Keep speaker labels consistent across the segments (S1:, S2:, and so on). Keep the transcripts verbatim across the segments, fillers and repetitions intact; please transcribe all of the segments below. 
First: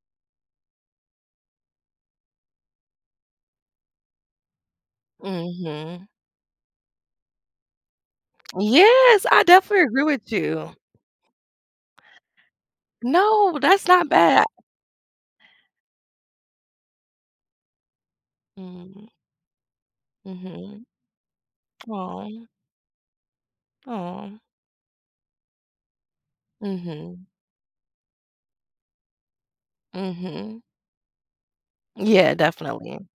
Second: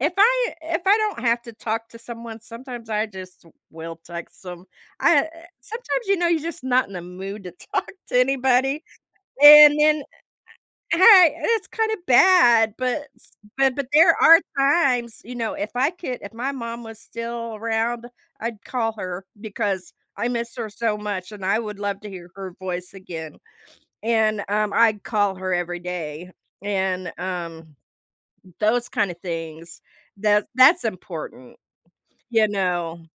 S1: If I if I don't have to talk to someone, sometimes I just will text 'em. I, uh, eh
S2: Mhm.
S1: sometimes you know you're just not in the mood to talk to anybody,
S2: Yes, I
S1: and
S2: definitely
S1: then e
S2: agree with you.
S1: a Hey, and it's kinda bad, but s
S2: No,
S1: but but
S2: that's not
S1: there are
S2: ba
S1: times, you know, if I could if my mom was still around, I'd call
S2: Mm.
S1: her because I miss her
S2: Mhm.
S1: so much and I would love to hear
S2: Aw.
S1: her voice again.
S2: Aw.
S1: And, um, I'd call her every day and,
S2: Mhm.
S1: um, those kinda things that
S2: Mhm.
S1: that's important,
S2: Yeah,
S1: you
S2: definitely.
S1: know?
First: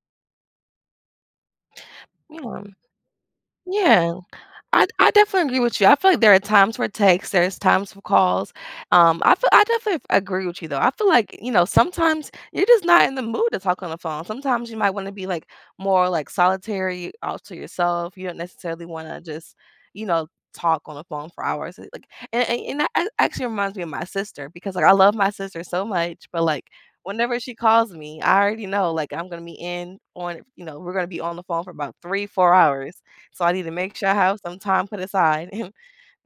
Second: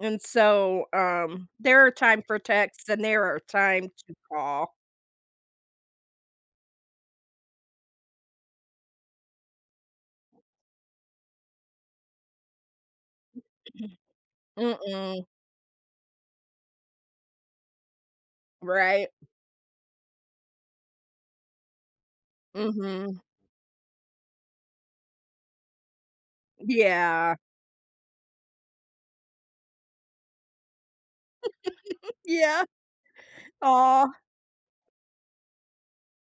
S1: And so, um, there are time for
S2: Yeah, um
S1: texts and there are time
S2: Yeah.
S1: to call.
S2: I d I definitely agree with you, I feel like there are times for texts, there is times for calls. Um, I feel I definitely f agree with you, though. I feel like, you know, sometimes you're just not in the mood to talk on the phone, sometimes you might wanna
S1: Mm-mm.
S2: be, like, more, like, solitary, all to yourself, you don't necessarily
S1: Right?
S2: wanna just, you know, talk on the phone for hours. Eh, like an and that a
S1: Mhm.
S2: actually reminds me of my sister because, like, I love my sister so much, but, like,
S1: Yeah.
S2: whenever she calls me, I already know, like, I'm gonna be in on you know, we're gonna be on the phone for about three, four
S1: Yeah.
S2: hours. So, I need to make
S1: Aw.
S2: sure I have some time put aside.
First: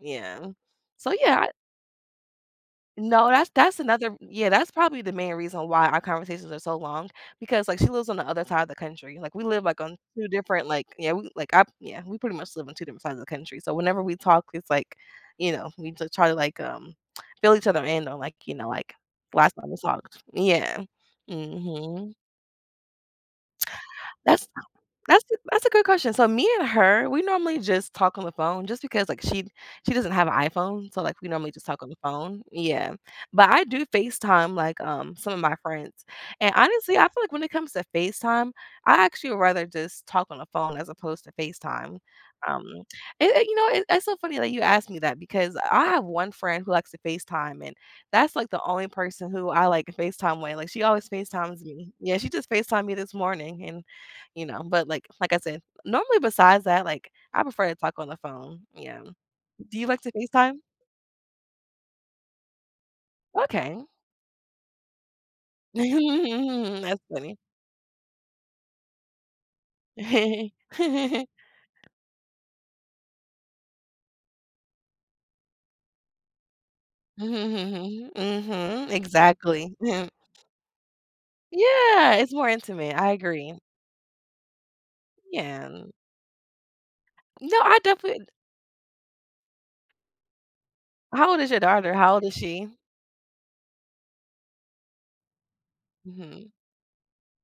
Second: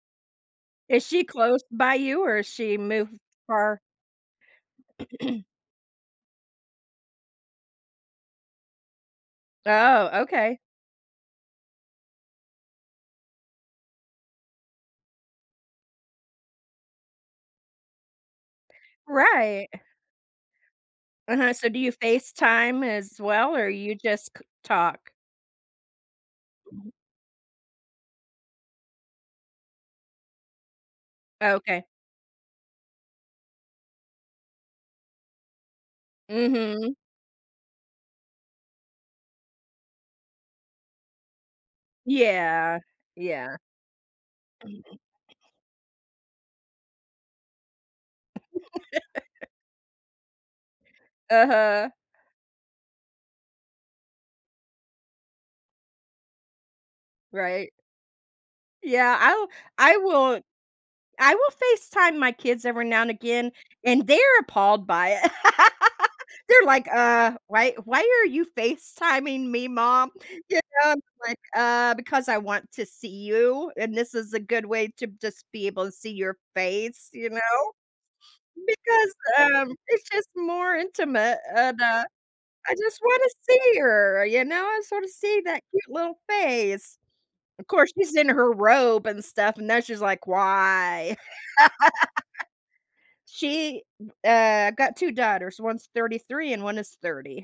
S2: Yeah.
S1: Is
S2: So,
S1: she
S2: yeah, I
S1: close by you or is she moved
S2: No, that's that's
S1: far?
S2: another Yeah, that's probably the main reason why our conversations are so long because, like, she lives on the other side of the country, like, we live, like, on
S1: Oh,
S2: two
S1: okay.
S2: different, like yeah, we, like, I Yeah, we pretty much live on two different sides of the country, so whenever we talk, it's like, you know, we just try to, like, um, fill each other in on, like, you know, like, last
S1: Right.
S2: time we talked. Yeah.
S1: Uh-huh, so do you
S2: Mhm.
S1: FaceTime as well or you just ca
S2: That's
S1: talk?
S2: that's a that's a good question. So, me and her, we normally just talk on the phone just because, like, she she doesn't have a iPhone, so, like, we normally just talk
S1: Okay.
S2: on the phone Yeah, but I do FaceTime, like, um, some of my friends. And,
S1: Mhm.
S2: honestly, I feel like when it comes to FaceTime, I actually would rather just talk on the phone as opposed to FaceTime. Um,
S1: Yeah.
S2: and and, you
S1: Yeah.
S2: know, it it's so funny that you asked me that because I have one friend who likes to FaceTime, and that's, like, the only person who I, like, FaceTime with, like, she always FaceTimes
S1: Uh-huh.
S2: me. Yeah, she just FaceTime'd me this morning and, you know. But, like like I said, normally, besides that, like, I prefer
S1: Right?
S2: to talk on the phone, yeah.
S1: Yeah, I will
S2: Do you
S1: I
S2: like to
S1: will
S2: FaceTime?
S1: I will FaceTime my kids every now and again,
S2: Okay.
S1: and they're appalled by it. They're like,
S2: That's
S1: "Uh,
S2: funny.
S1: why why are you FaceTiming me, mom?" You know, I'm just like, "Uh, because I want to see you and this is a good way to just be able see your face," you know?
S2: Mhm,
S1: Because, um,
S2: exactly.
S1: it's just more intimate and, uh,
S2: Yeah, it's more
S1: I
S2: intimate,
S1: just
S2: I
S1: wanna
S2: agree.
S1: see her, you know, I just wanna see that
S2: Yeah,
S1: cute
S2: an
S1: little face.
S2: No,
S1: Of
S2: I
S1: course, she's
S2: definitely
S1: in her robe and stuff, and now she's like, "Why?"
S2: How old is your daughter? How old is she?
S1: She, m uh, I've got two daughters, one's
S2: Mhm.
S1: thirty-three and one is thirty.